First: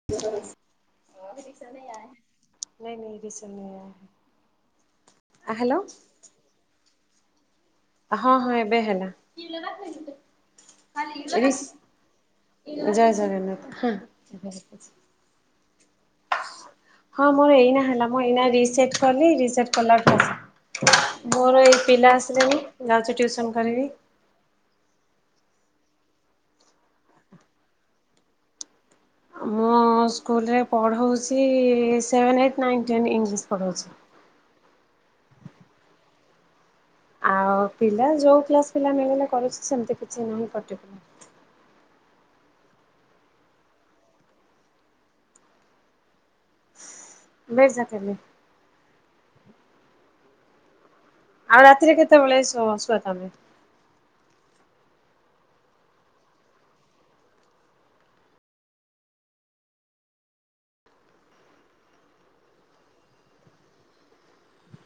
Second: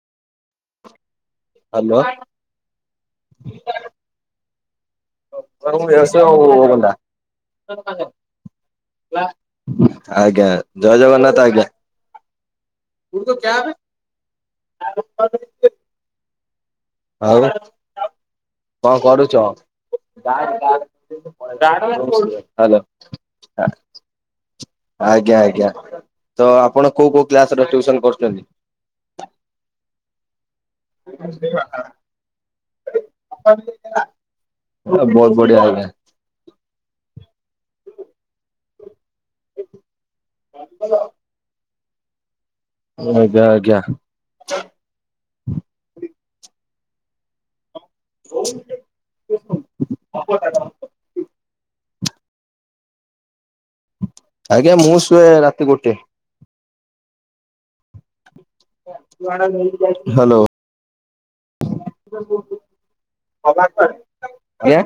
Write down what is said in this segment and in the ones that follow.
[inaudible] Hello. ନାଇଁ ନାଇଁ ଏ ରିଷନିଆ। [unintelligible] ହଁ ହଁ ଏବେ ହେଲା। ଆଜ୍ଞା ଜୟ ଜଗନ୍ନାଥ ଆଜ୍ଞା। ରିସ୍- ଜୟ ଜଗନ୍ନାଥ ହଁ ବସ୍ ବସ୍। [inaudible] ହଁ ଆଉ କଣ ମୋର ଏଇନା ହେଲା। ମୁଁ ଏଇନା ରିସେଟ୍ କଲି କରୁଛ? ରିସେଟ୍ କଲାଠୁ ଆସିଲା। ମୋର ଏଇ ପିଲା ଆସିଲେନି। ହ୍ୟାଲୋ ଯାଉଛି ଟିୟୁସନ୍ କରିବି। ଆଜ୍ଞା ଆଜ୍ଞା। ତ ଆପଣ କୋଉ କୋଉ କ୍ଲାସ ର ଟିଉସନ କରୁଛନ୍ତି? ମୁଁ ସ୍କୁଲରେ ପଢ଼ଉଚି। Seven, eighth, nine, ten English ପଢ଼ଉଛି। ବହୁତ ବଢିଆ ଆଜ୍ଞା। ଆଉ ପିଲା ଯୋଉ କ୍ଲାସ ପିଲା ମିଳିଲେ କରୁଛି ସେମିତି କିଛି ନାହିଁ ପର୍ଟିକୁଲାର। ଆଜ୍ଞା ଆଜ୍ଞା। [unintelligible] [inaudible] [unintelligible] ଆଉ ରାତିରେ କେତେବେଳେ ଶୁଅ ତମେ? ଆଜ୍ଞା ମୁଁ ଶୁଏ ରାତି ଗୋଟେ। ହାଲୋ। ଆଜ୍ଞା।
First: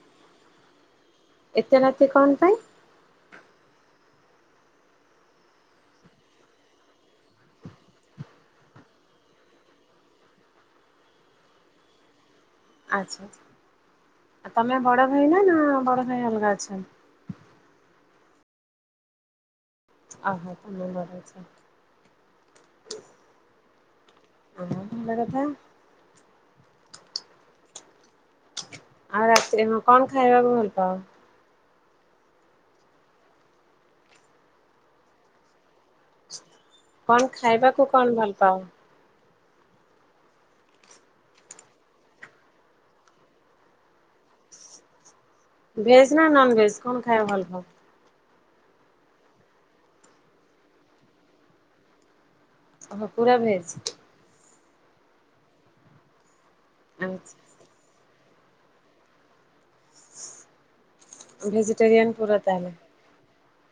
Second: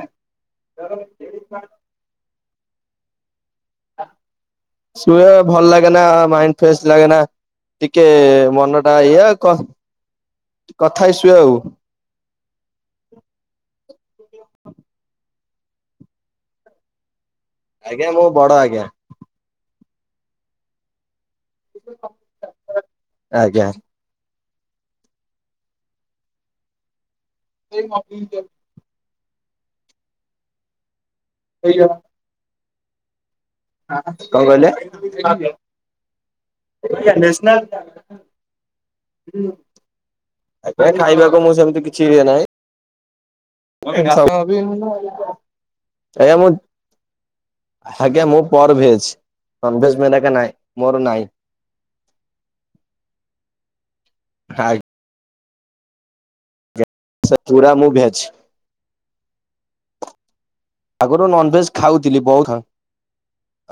[inaudible] ଏତେ ରାତି କଣ ପାଇଁ? ଶୁଏ ଭଲ ଲାଗେନା ମାଇଣ୍ଡ ଫ୍ରେଶ ଲାଗେନା। ଟିକେ ମନଟା ଏଇଆ କଥ୍ କଥାଈସୁ ଆଉ। ଆଚ୍ଛା ଆଚ୍ଛା ତମେ ବଡ ଭାଇ ନା ନା ବଡ ଭାଇ ଅଲଗା ଅଛନ୍? ଆଜ୍ଞା ମୁଁ ବଡ ଆଜ୍ଞା। ଅହ ତମେ ବଡ ଜା। ଆଜ୍ଞା। ଆ ଭଲ କଥା। [unintelligible] ଆଉ ରାତିରେ ହଁ କଣ ଖାଇବାକୁ ଭଲ ପାଅ। ଆଜ୍ଞା। କଣ କଣ କହିଲେ? ଖାଇବାକୁ କଣ ଭଲ ପାଅ? ନେସ୍‌ନାଲ୍ ଏବେ ଖାଇବାକୁ ମୁଁ ସେମିତି କିଛି ଇଏ ନାହିଁ। [unintelligible] ଭେଜ୍ ନା ମୁଁ ନନଭେଜ କଣ ଖାଇବାକୁ ଭଲ ପାଅ? ଆଜ୍ଞା ମୁଁ ପର ଭେଜ ନନଭେଜ ମେନକେ ନାଇଁ ମୋର ନାଇଁ। ଏହ ପୁରା ଭେଜ। ଖାଇ ଆଛା। ପୁରା ମୁଁ ଭେଜ। ଆଗରୁ ନନଭେଜ ଭେଜିଟେରୟନ ଖାଉଥିଲି ପୁର ବହୁତ ତାହେଲେ।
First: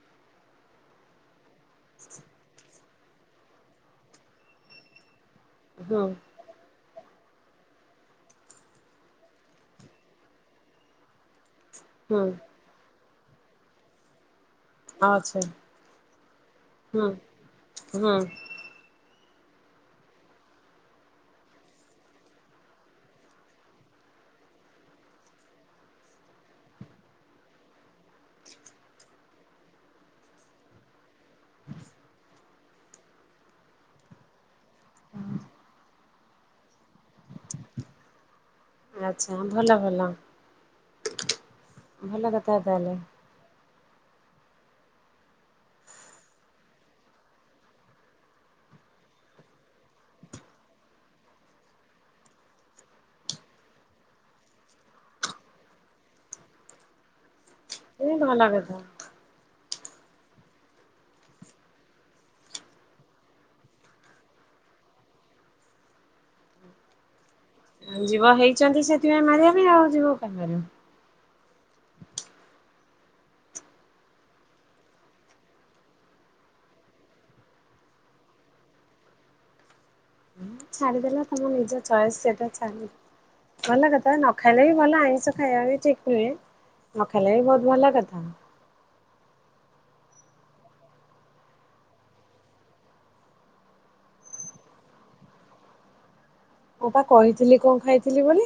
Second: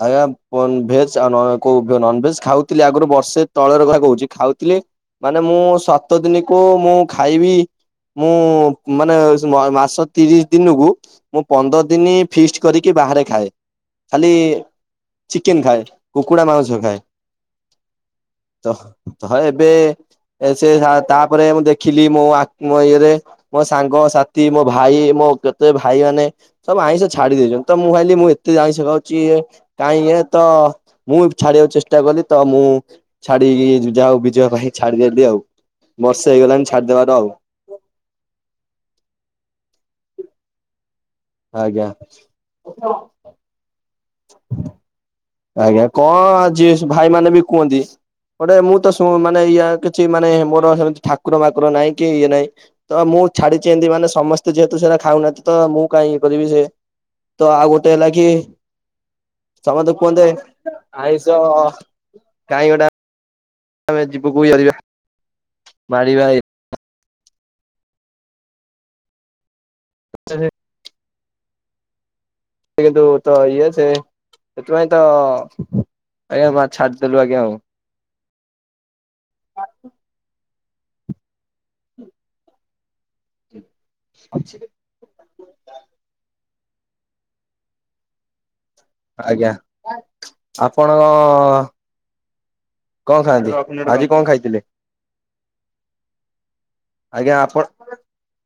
ଆଜ୍ଞା ବନ ଭେଜ ଆ ନ କୋଉ ନନ ଭେଜ ଖାଉଥିଲି ଆଗରୁ ବର୍ଷେ ତଳର କଥା କହୁଚି ଖାଉଥିଲି। ମାନେ ମୁଁ ହୁଁ ସାତ ଦିନକୁ ମୁଁ ଖାଇବି ମୁଁ ମାନେ ମାସ ତିରିସି ଦିନକୁ ମୁଁ ପନ୍ଦର ଦିନି ହୁଁ ଫିଷ୍ଟ କରିକି ବାହାରେ ଖାଏ ଖାଲି ଆଚ୍ଛା ଚିକେନ ଖାଏ କୁକୁଡ଼ା ମାଉଁସ ଖାଏ। ହୁଁ ହୁଁ ତ ତ ଏବେ ସେ ହ ତାପରେ ମୁଁ ଦେଖିଲି ମୋ ଆ ମୋ ଇଏରେ ମୋ ସାଙ୍ଗ ସାଥି ମୋ ଭାଇ ମୋ କେତେ ଭାଇ ମାନେ ସବୁ ଆଇଁଷ ଛାଡି ଦେଇଚନ୍ତି ତ ମୁଁ ଭାବିଲି ମୁଁ ଏତେ ଆଇଁଷ ଖାଉଚି କାଇଁ ଇଏ ତ ମୁଁ ଏବେ ଛାଡିବାକୁ ଚେଷ୍ଟା କଲି ତ ମୁଁ ଛାଡିକି ଯାହାହଉ ବିଜୟ ଭାଈ ଛାଡିଦେଲି ଆଉ। ବର୍ଷ ହେଇଗଲାଣି ଛାଡିଦବାର ଆଉ। ଆଚ୍ଛା ଭଲ ଭଲ। ଆଜ୍ଞା। ଭଲ କଥା ତାହେଲେ। ଆଜ୍ଞା କଣ ଆଜି ଭାଇ ମାନେ ବି କୁହନ୍ତି। ଗୋଟେ ମୁଁ ତ ସୋ ମାନେ ଇଆ କିଛି ମାନେ ମୋର ସେମିତି ଠାକୁର ବାକୁର ନାହିଁ କି ଇଏ ନାଇଁ। ତ ମୁ ଛାଡିଚି ଏନ୍ତି ମାନେ ସମସ୍ତେ ଯେହେତୁ ସେଇଟା ଖାଉନାହାନ୍ତି ତ ମୁଁ କାଇଁ ଇଏ କରିବି ସେ ତ ଆଉ ଗୋଟେ ହେଲା ଏ କି ଭଲ କଥା। ସମତେ କୁହନ୍ତେ ଆଇଁଷ କାଇଁ ଗୋଟା ଆମେ ଯିବୁକୁମାରିବା ପାରିବା ଏ ଯିବ ହେଇଚନ୍ତି ସେଥିପାଇଁ ମାରିବା ପାଇଁ ଆଉ ଯିବ କାଇଁ ମାରିବ। କିନ୍ତୁ ତ ଇଏ ଯେ ସେଥିପାଇଁ ତ ଆଜ୍ଞା ମା ଛାଡ଼ିଦେଲୁ ଆଜ୍ଞା ଆଉ। ଛାଡିଦେଲ ତମ ନିଜ ଚଏସ୍ ସେଟା ଛା ଭଲ କଥା ନ ଖାଇଲେ ବି ଭଲ ଆଇଁଷ। ହାଇବା ବି ଚିକେନ ନ ଖାଇଲେ ବି ବହୁତ ଭଲ କଥା। ଆଜ୍ଞା ଆପଣ କଣ ଖାଆନ୍ତି ଆଜି କଣ ଖାଇଥିଲେ। ମୁଁ ପା ଆଜ୍ଞା କହିଥିଲି ଆପଣ କଣ ଖାଇଥିଲି ବୋଲି।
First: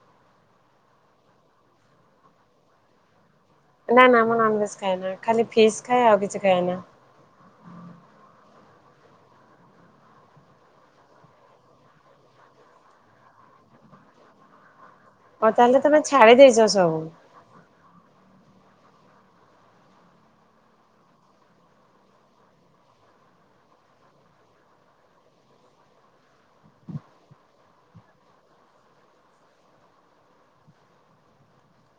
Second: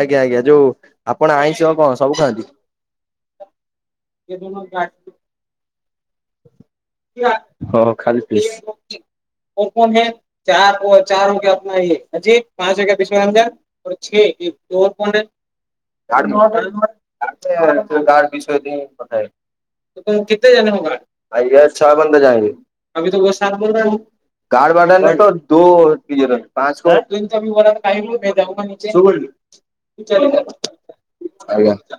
ଆଜ୍ଞା ଆଜ୍ଞା ଯୋଉ ଆପଣ ଆଇଁଷ କଣ ସବୁ ଖାଆନ୍ତି। ନା ନା ମୁଁ ନନଭେଜ ଖାଏନା ଖାଲି ଫିସ୍ ଖାଏ ଆଉ କିଛି ଖାଏନା। [unintelligible] ଖାଲି ପିସ୍। [unintelligible] ଇଏ ଅଛି [unintelligible] ଅଛି ଏଇ [unintelligible] ହଁ ତାହେଲେ ତମେ ଛାଡି ଦେଇଚ ସବୁ। [unintelligible] ବିଷୟ [unintelligible] [unintelligible] କାର୍ଡ ବାଡା ନି ତୋ ଦୋ ଇଏରେ ପାଞ୍ଚ [unintelligible] [unintelligible] ଆଜ୍ଞା [unintelligible] [unintelligible]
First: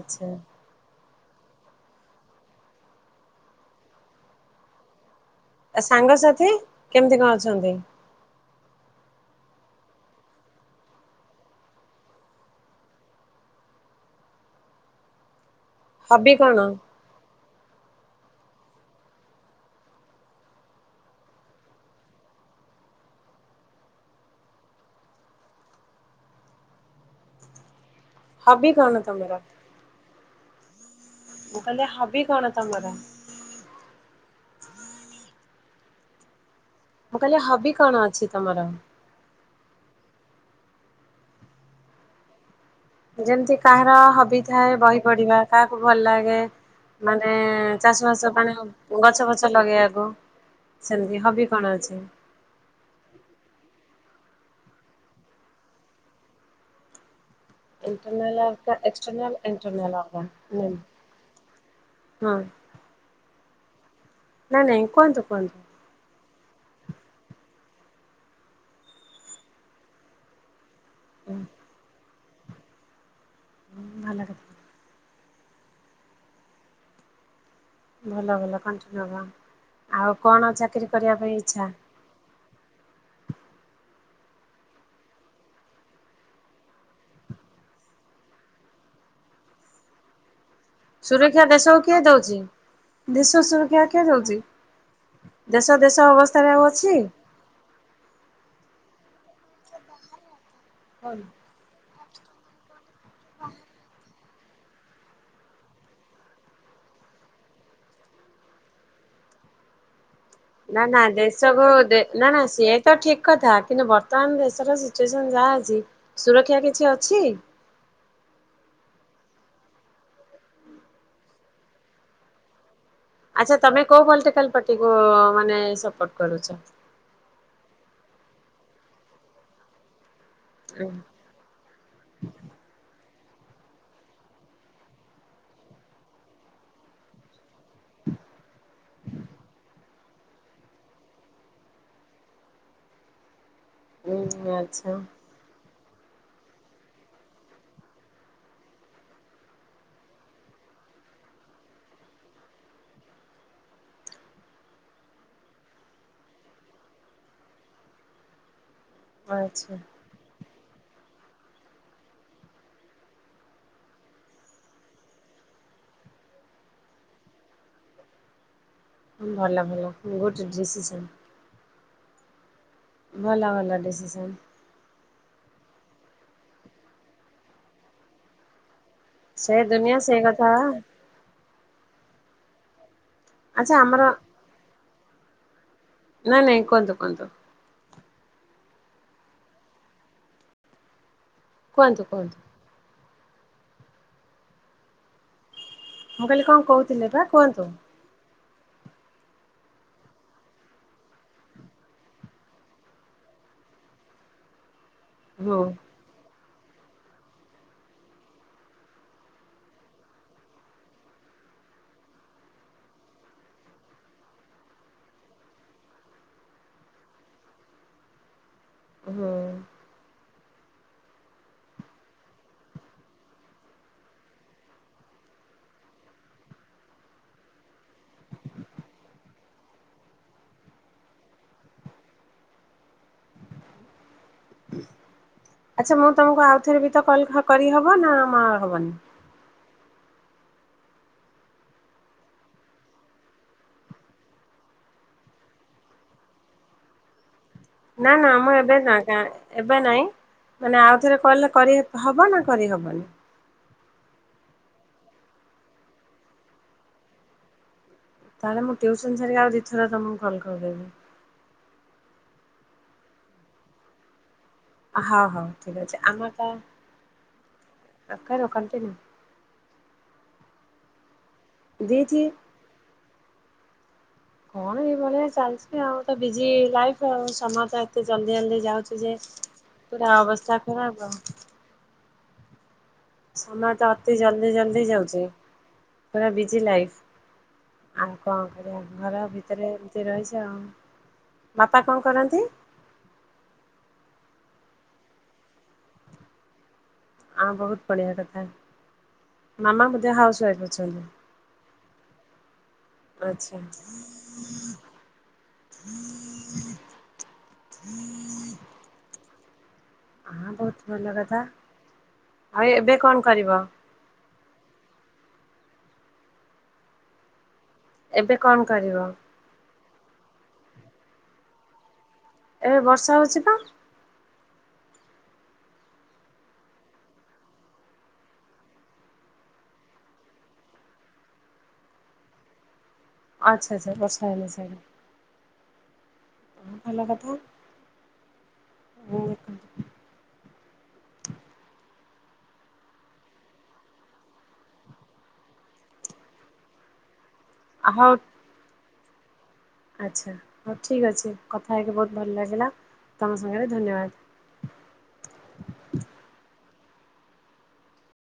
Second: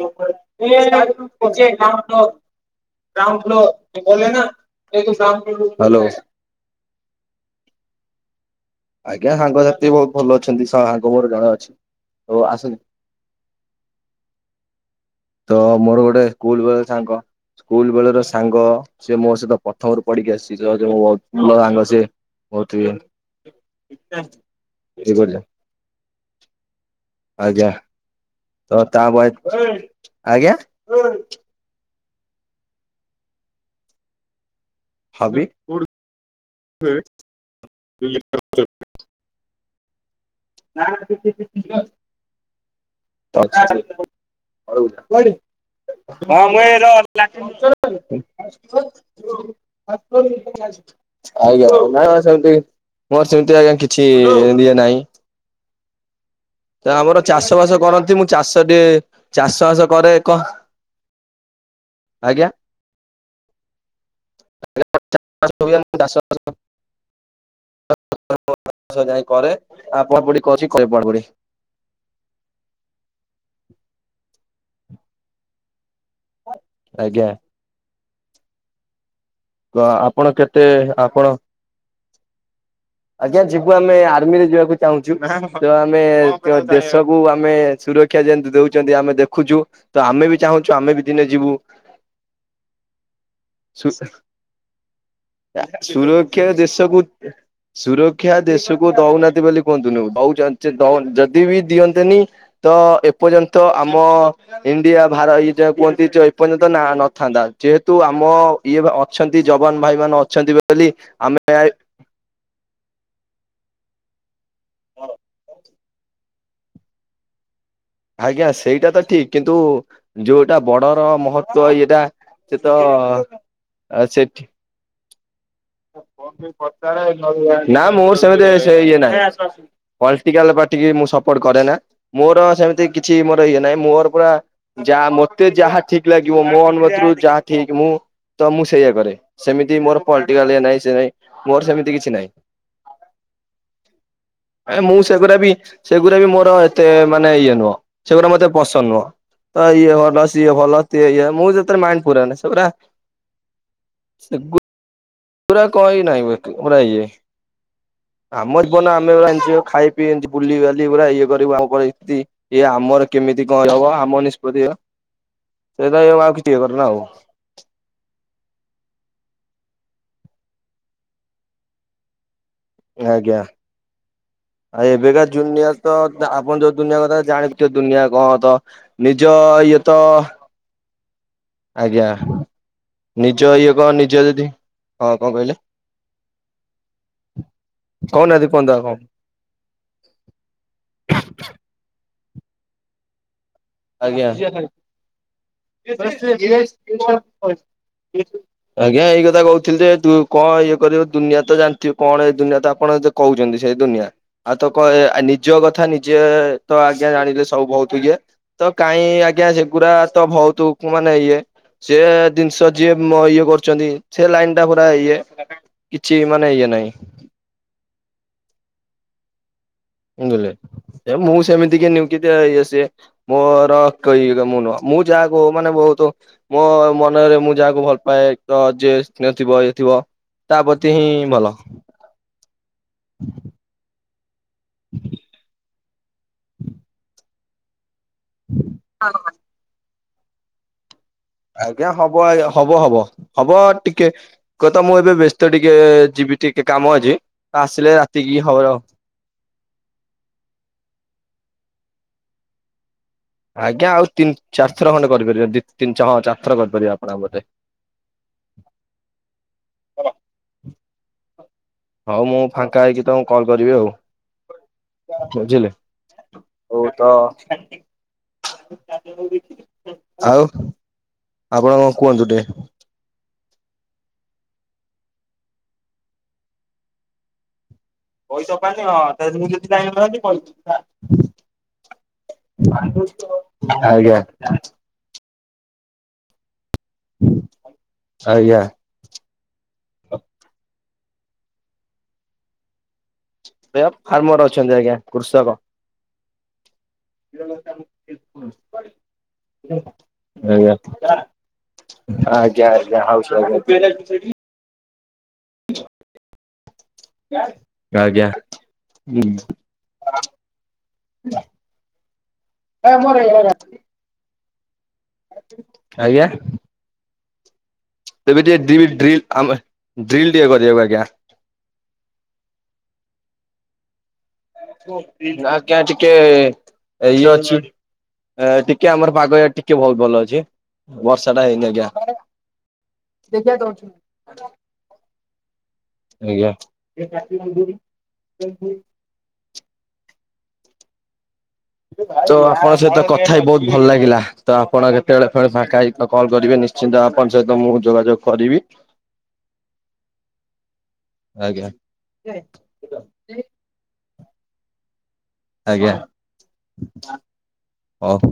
ଗ୍ରାଉଣ୍ଡ ଫ୍ଲୋର ଗ୍ରାଉଣ୍ଡ ଫ୍ଲୋର ଗଲେନା [unintelligible] ଆ ସାଙ୍ଗସାଥି କେମିତି କଣ ଅଛନ୍ତି? ଆଜ୍ଞା ସାଙ୍ଗସାଥି ବହୁତ ଭଲ ଅଛନ୍ତି ସାଙ୍ଗ ମୋର ଗାଁ ଅଛି ଓ ଆସନି। ତ ମୋର ଗୋଟେ ହବି କଣ ସ୍କୁଲ ବେଳର ସାଙ୍ଗ। ସ୍କୁଲ ବେଳର ସାଙ୍ଗ ସିଏ ମୋ ସହିତ ପଥମରୁ ପଢିକି ଆସିଚି [unintelligible] ବହୁତ ଭଲ ସାଙ୍ଗ ସିଏ। ବହୁତି କିଏ କଇଲା ଆଜ୍ଞା। ହବି ତ କଣ ତା ତମର? ବଏ ଆଜ୍ଞା। ତାହେଲେ ହବି କଣ ତମର? ହବି ଉଠୁ ମୁଁ କହିଲି ହବି କଣ ଅଛି ତମର? ନାଁ ନାଁ [unintelligible] ଯେମିତି [unintelligible] କାହାର ହବି ଥାଏ ଲାଟିନ ବହି ପଢିବା କାହାକୁ ଭିତରେ। ଭଲ ଲାଗେ ଆଜ୍ଞା ମାନେ [unintelligible] ଚାଷ ବାସ ମାନେ ଛନ୍ତି ଗଛ ଫଛ ମୋର ଲଗେଇବାକୁ ସେମିତି ସେମିତି ହବି କଣ ଅଛି? ଆଜ୍ଞା କିଛି ଦିଏ ନାଇଁ। ଚାଷ ବାସ କରନ୍ତି ମୁଁ ଇଣ୍ଟରନାଲ ଚାଷ ଅଗା ଟେ ଏକ୍ସଟରନାଲ ଚାଷ ବାସ ଇଣ୍ଟରନାଲ କରେ ଅଗା ଏକ ନେମ୍। ହଁ। ଆଜ୍ଞା ନାଇଁ ନାଇଁ କୁହନ୍ତୁ କୁହନ୍ତୁ। [unintelligible] ବାସ [unintelligible] ଯାଇ କରେ ଆଉ [unintelligible] [unintelligible] ଉଁ ହୁଁ ଭଲ କଥା। ଆଜ୍ଞା। ଭଲ ଭଲ କଣ୍ଟିନ୍ୟୁ ତ [unintelligible] ଆଉ ଆପଣ କଣ କେତେ ଚାକିରି କରିବା ଆପଣ ପାଇଁ ଇଚ୍ଛା? ଆଜ୍ଞା ଯିବନେ ଆର୍ମିରେ ଯିବାକୁ ଚାହୁଁଛୁ ତ ଆମେ ଦେଶକୁ ଆମେ ସୁରକ୍ଷା ଯେମିତି ଦଉଚନ୍ତି ଆମେ ଦେଖୁଚୁ ତ ଆମେ ବି ଚାହୁଁଛୁ ଆମେ ବି ଦିନେ ସୁରକ୍ଷା ଯିବୁ। ଦେଶକୁ କିଏ ଦଉଚି ଦେଶ ସୁରକ୍ଷା କିଏ ଦଉଚି? ସୁରକ୍ଷା ଦେଶକୁ ସୁରକ୍ଷା ଦେଶକୁ ଦଉନାହାନ୍ତି ବୋଲି କୁହନ୍ତୁନୁ ହଉ। [unintelligible] ଯଦି ବି ଦିଅନ୍ତେନି ତ ଏପର୍ଯ୍ୟନ୍ତ ଆମ ଇଣ୍ଡିଆ ଭାର ଇଏ ଯାହା କୁହନ୍ତି ଚେ ଏପର୍ଯ୍ୟନ୍ତ ନା ନଥାନ୍ତା ଯେହେତୁ ଆମ ଇଏ ବା ଅ ଛନ୍ତି ଯବାନ ଭାଇ ମାନେ ଅ ନା ନା ଦେଶକୁ ଦେ ନା ନା ସିଏତ ଠିକ କଥା କିନ୍ତୁ ବର୍ତ୍ତମାନ ଦେଶର ସିଚୁଏସନ ଯାହା ଅଛି। ସୁରକ୍ଷା କିଛି ଅଛି? ଆଜ୍ଞା ସେଇଟା ତ ଠିକ୍ କିନ୍ତୁ ଯୋଉଟା ବଡ଼ର ମହତ୍ଵ ଇଏଟା। ସେତ ଆଚ୍ଛା ତମେ କୋଉ ପଲିଟିକାଲ ପାର୍ଟିକୁ ମାନେ ସପୋର୍ଟ କରୁଚ? ନା ମୋର ସେମିତି ସେ ଇଏ ନାହିଁ ପଲଟିକାଲ ପାଟିକି ମୁଁ ସ ପଟ୍ କରେ ନା ମୋର ସେମିତି କିଛି ମୋର ଇଏ ନାଇଁ ମୋର ପୁରା ଯାହା ମତେ ଯାହା ଠିକ ଲାଗିବ ମୋ ଅନମତିରୁ ଯାହା ଠିକ ମୁଁ ତ ମୁଁ ସେଇୟଆ କରେ ସେମିତି ମୋର ନାଇଁ ସେ ନାଇଁ ମୋର ସେମିତି କିଛି ନହିଁ। ଉଁ ଆ ଆଚ୍ଛା ମୁଁ ସେଗୁଡ଼ା ବି ସେଗୁଡା ବି ମୋର ଏତେ ମାନେ ଇଏ ନୁହଁ ସେଗୁଡା ମତେ ପସନ୍ଦ ନୁହଁ। ତ ଇଏ ଭଲ ସିଏ ଭଲଏ ଇଏ ମୁଁ ଯେତେବେଳେ ମାଇଣ୍ଡ ପୁରାଏ ନି ପୁରା ସୁ। ପୁରା କହ ନହିଁ ପୁରା ଇଏ ଆମ ଜୀବନ ଆମେ ଜଣି ଆଚ୍ଛା ଖାଇ ଏମତି ବୁଲିିବାଲି ପୁରା ଇଏ କରିବୁ ଆମଥିତି। ଇଏ ଆମର କେମିତି କଣ ହବ ଆମ ନିଷ୍ପତ୍ତିବା ସେଇଟା ଆଉ କିଛି ଇଏ କରରେ ନା ଆଉ। ଭଲ ଭଲ ଗୁଡ ଡିସିସନ। ଭଲ ଭଲ ଡିସିସନ୍। ଆ ଏବେକା ଦୁନିଆ ତ ଆପଣ ଯୋଉ ଦୁନିଆ କଥା ଜାଣିଥିବ ଦୁନିଆ କଣ ତ। ନିଜ ୟଏତ ହଁ। ଆଜ୍ଞା ନିଜ ଆଚ୍ଛା ଇଏ କଣ ଆମର ନିଜ ଯଦି ହଁ କଣ କହିଲେ? ନାଇଁ ନାଇଁ କୁହନ୍ତୁ କୁହନ୍ତୁ। କହୁନାହାନ୍ତି କୁହନ୍ତୁ ଆପଣ। କୁହନ୍ତୁ କୁହନ୍ତୁ। ଆଜ୍ଞା। [inaudible] ମୁଁ କହିଲି କଣ କହୁଥିଲେ ବା କୁହନ୍ତୁ। ଆଜ୍ଞା ଏଇ କଥା କହୁଥିଲି ଯେ କଣ ଇଏ କରିବ ଦୁିଆ ତ ଜାଣିଥିବ କଣ ଏଇ ଦୁନିଆ ତ ଆପଣ କହୁଛନ୍ତି ସେଇ ଦୁନିଆ ଆଉ ତ କ ଆ ନିଜ ହୁଁ କଥା ନିଜେ ତ ଆଜ୍ଞା ଜାଣିଲେ ସବୁ ବହୁତ ଇଏ। ତ କାହିଁ ଆଜ୍ଞା ସେଗୁଡ଼ା ତ ବହୁତ ମାନେ ଇଏ। ସେ ଜିନିଷ ଯିଏ ଇଏ କରୁଛନ୍ତି ସେ ଲାଇନ ଟା ପୁରା ଇଏ। କିଛି ମାନେ ଇଏ ନାହିଁ। ହୁଁ। ବୁଝିଲ ଏ ମୁଁ ସେମିତି କି ନିଉ କିି ଇଏ ସି ମୋର କକି ମୁଁ ନୁହଁ ମୁଁ ଯାହାକୁ ମାନେ ବହୁତ ମୋ ମନରେ ମୁଁ ଯାହାକୁ ଭଲ ତ ଯଏ ସ୍ନେହ ଥିବ ଇଏ ଥିବ ତା ପ୍ରତି ହିଁ ଭଲ। ଆଚ୍ଛା ମୁଁ ତମକୁ ଆଉଥରେ ବି ତ କଲ କରିହବ ନା ହବନି। ହଁ। ଆଜ୍ଞା ହବ ଆଜ୍ ହବ ହବ ହବ ଟିକେ କୁହ ତ ମୁଁ ଏବେ ବ୍ୟସ୍ତ ଟିକେ ଯିବି ଟିକେ କାମ ଅଛି ଆସିଲେ ନା ନା ରାତିକି ମୁଁ ଏବେ ହବର ଆଉ। ନା ଏବେ ନାଇଁ ମାନେ ଆଉଥରେ କିଲ କରି ହବ ନା କରିହବନି। ଆଜ୍ଞା ଆଉ ତିନି ଚାରିଥ ଖଣ୍ଡେ କରିପାରିବା ତିନି ହଁ ଚାର ଥର କରିପାରିବା ଆପଣଙ୍କ ବୋଧେ। ତାହେଲେ ମୁଁ ଟ୍ୟଉସନ୍ ାିକ ଆଉ ଇଥରେ ତମକୁ କଲ କରିଦେବି। ହଉ ମୁଁ ଫାଙ୍କା ହେଇକି ତମକୁ କଲ୍ କରିବି ଆଉ। ହଉ ହଉ ବୁଝିଲେ ଠିକ ଅଛି ଆମର ତ କ କଣ୍ଟିନ୍ୟିୁ ଆଉ ଆପଣ କଣ ଦେଇଛି। କୁହନ୍ତୁ ଟିକେ? କଣ ଏଇଭଳିଆ ଚାଲିଛି ଆଉ ତ ବିଜି ଲାଇଫ ଆଉ ସମାର ଏତେ ଜଲ୍ଦି ଜଲଦି କହିଦବାନି ଯାଉଛୁ ହଁ ଯେ ତାହେଲେ ମୁଁ ଯଦି ପୁରା ଜାଣିନଥାନ୍ତି ଅବସ୍ଥା କହିଦେଇଥାନ୍ତି। ଖରାପ। [unintelligible] ସମୟ ଟା ଅତି ଆଜ୍ଞା ଜଲ୍ଦି ଜଲ୍ଦି ଯାଉଛି। ପୁରା ବିଜି ଲାଇଫ୍ ଆଉ କଣ ଆଜ୍ଞା କରିବା। ଘର ଭିତରେ ଏମିତି ରହିଛି ଆଉ ବାପା କଣ କରନ୍ତି? ସେ ଫାର୍ମର ଅଛନ୍ତି ଆଜ୍ଞା କୃଷକ। ହଁ ବହୁତ ବଢିଆ କଥା ମାମା ବୋଧେ ହାଉସ ୱାଇଫ୍ ଅଛନ୍ତି। ହଁ ଆଜ୍ଞା ଆଜ୍ଞା ହଉଛ ଆଚ୍ଛା ଆଜ୍ଞ। ହୁଁ। ଆଜ୍ଞା ଉଁ। ହଁ ବୋହୁତ ଭଲ କଥା। ଆଉ ଏବେ କଣ କରିବ? ଆଜ୍ଞା ଆଜ୍ଞା। ଏବେ ତେବେ ଟିକେ କଣ ଡ୍ରିଲ କରିବ ଡ୍ରିଲ ଆମେ ଡ୍ରିଲ ଟିକେ କରିବାକୁ ଆଜ୍ଞା। ଏବେ ବର୍ଷା ହୋଉଚି ତ। ଆ କ୍ୟା ଟିକେ ଇଏ ଅଛି। ଏ ଟିକେ ଆମର ପାଗ ଟିକେ ବୋହୁତ ଭଲ ଅଛି ବର୍ଷା ଟା ହେଇନି ଆଜ୍ଞା। ଆଚ୍ଛା ଆଚ୍ଛା ବର୍ଷା ହେଲେ ସ‌ଇଲା। ଆଜ୍ଞା। ଭଲ କଥା [unintelligible] ତ ଆପଣଙ୍କ ସହିତ କଥା ହେଇ ବୋହୁତ ଭଲ ଲାଗିଲା। ତ ଆପଣ କେତେବେଳେ ଫେଣେ ଫାଙ୍କା ହେଇକି କଲ କରିବେ ନିଶ୍ଚିନ୍ତ ଆ ପଣ ସହିତ ମୁଁ ହଉ ଯୋଗାଯୋଗ କରିବି। ଆଚ୍ଛା ହୋଉ ଠିକ୍ ଅଛି ଆଜ୍ଞା। କଥା ହେଇକି ବୋହୁତ ଭଲ ଲାଗିଲା ତୁମ ସାଙ୍ଗରେ ଧନ୍ୟବାଦ। ଆଜ୍ଞା ହୋଉ।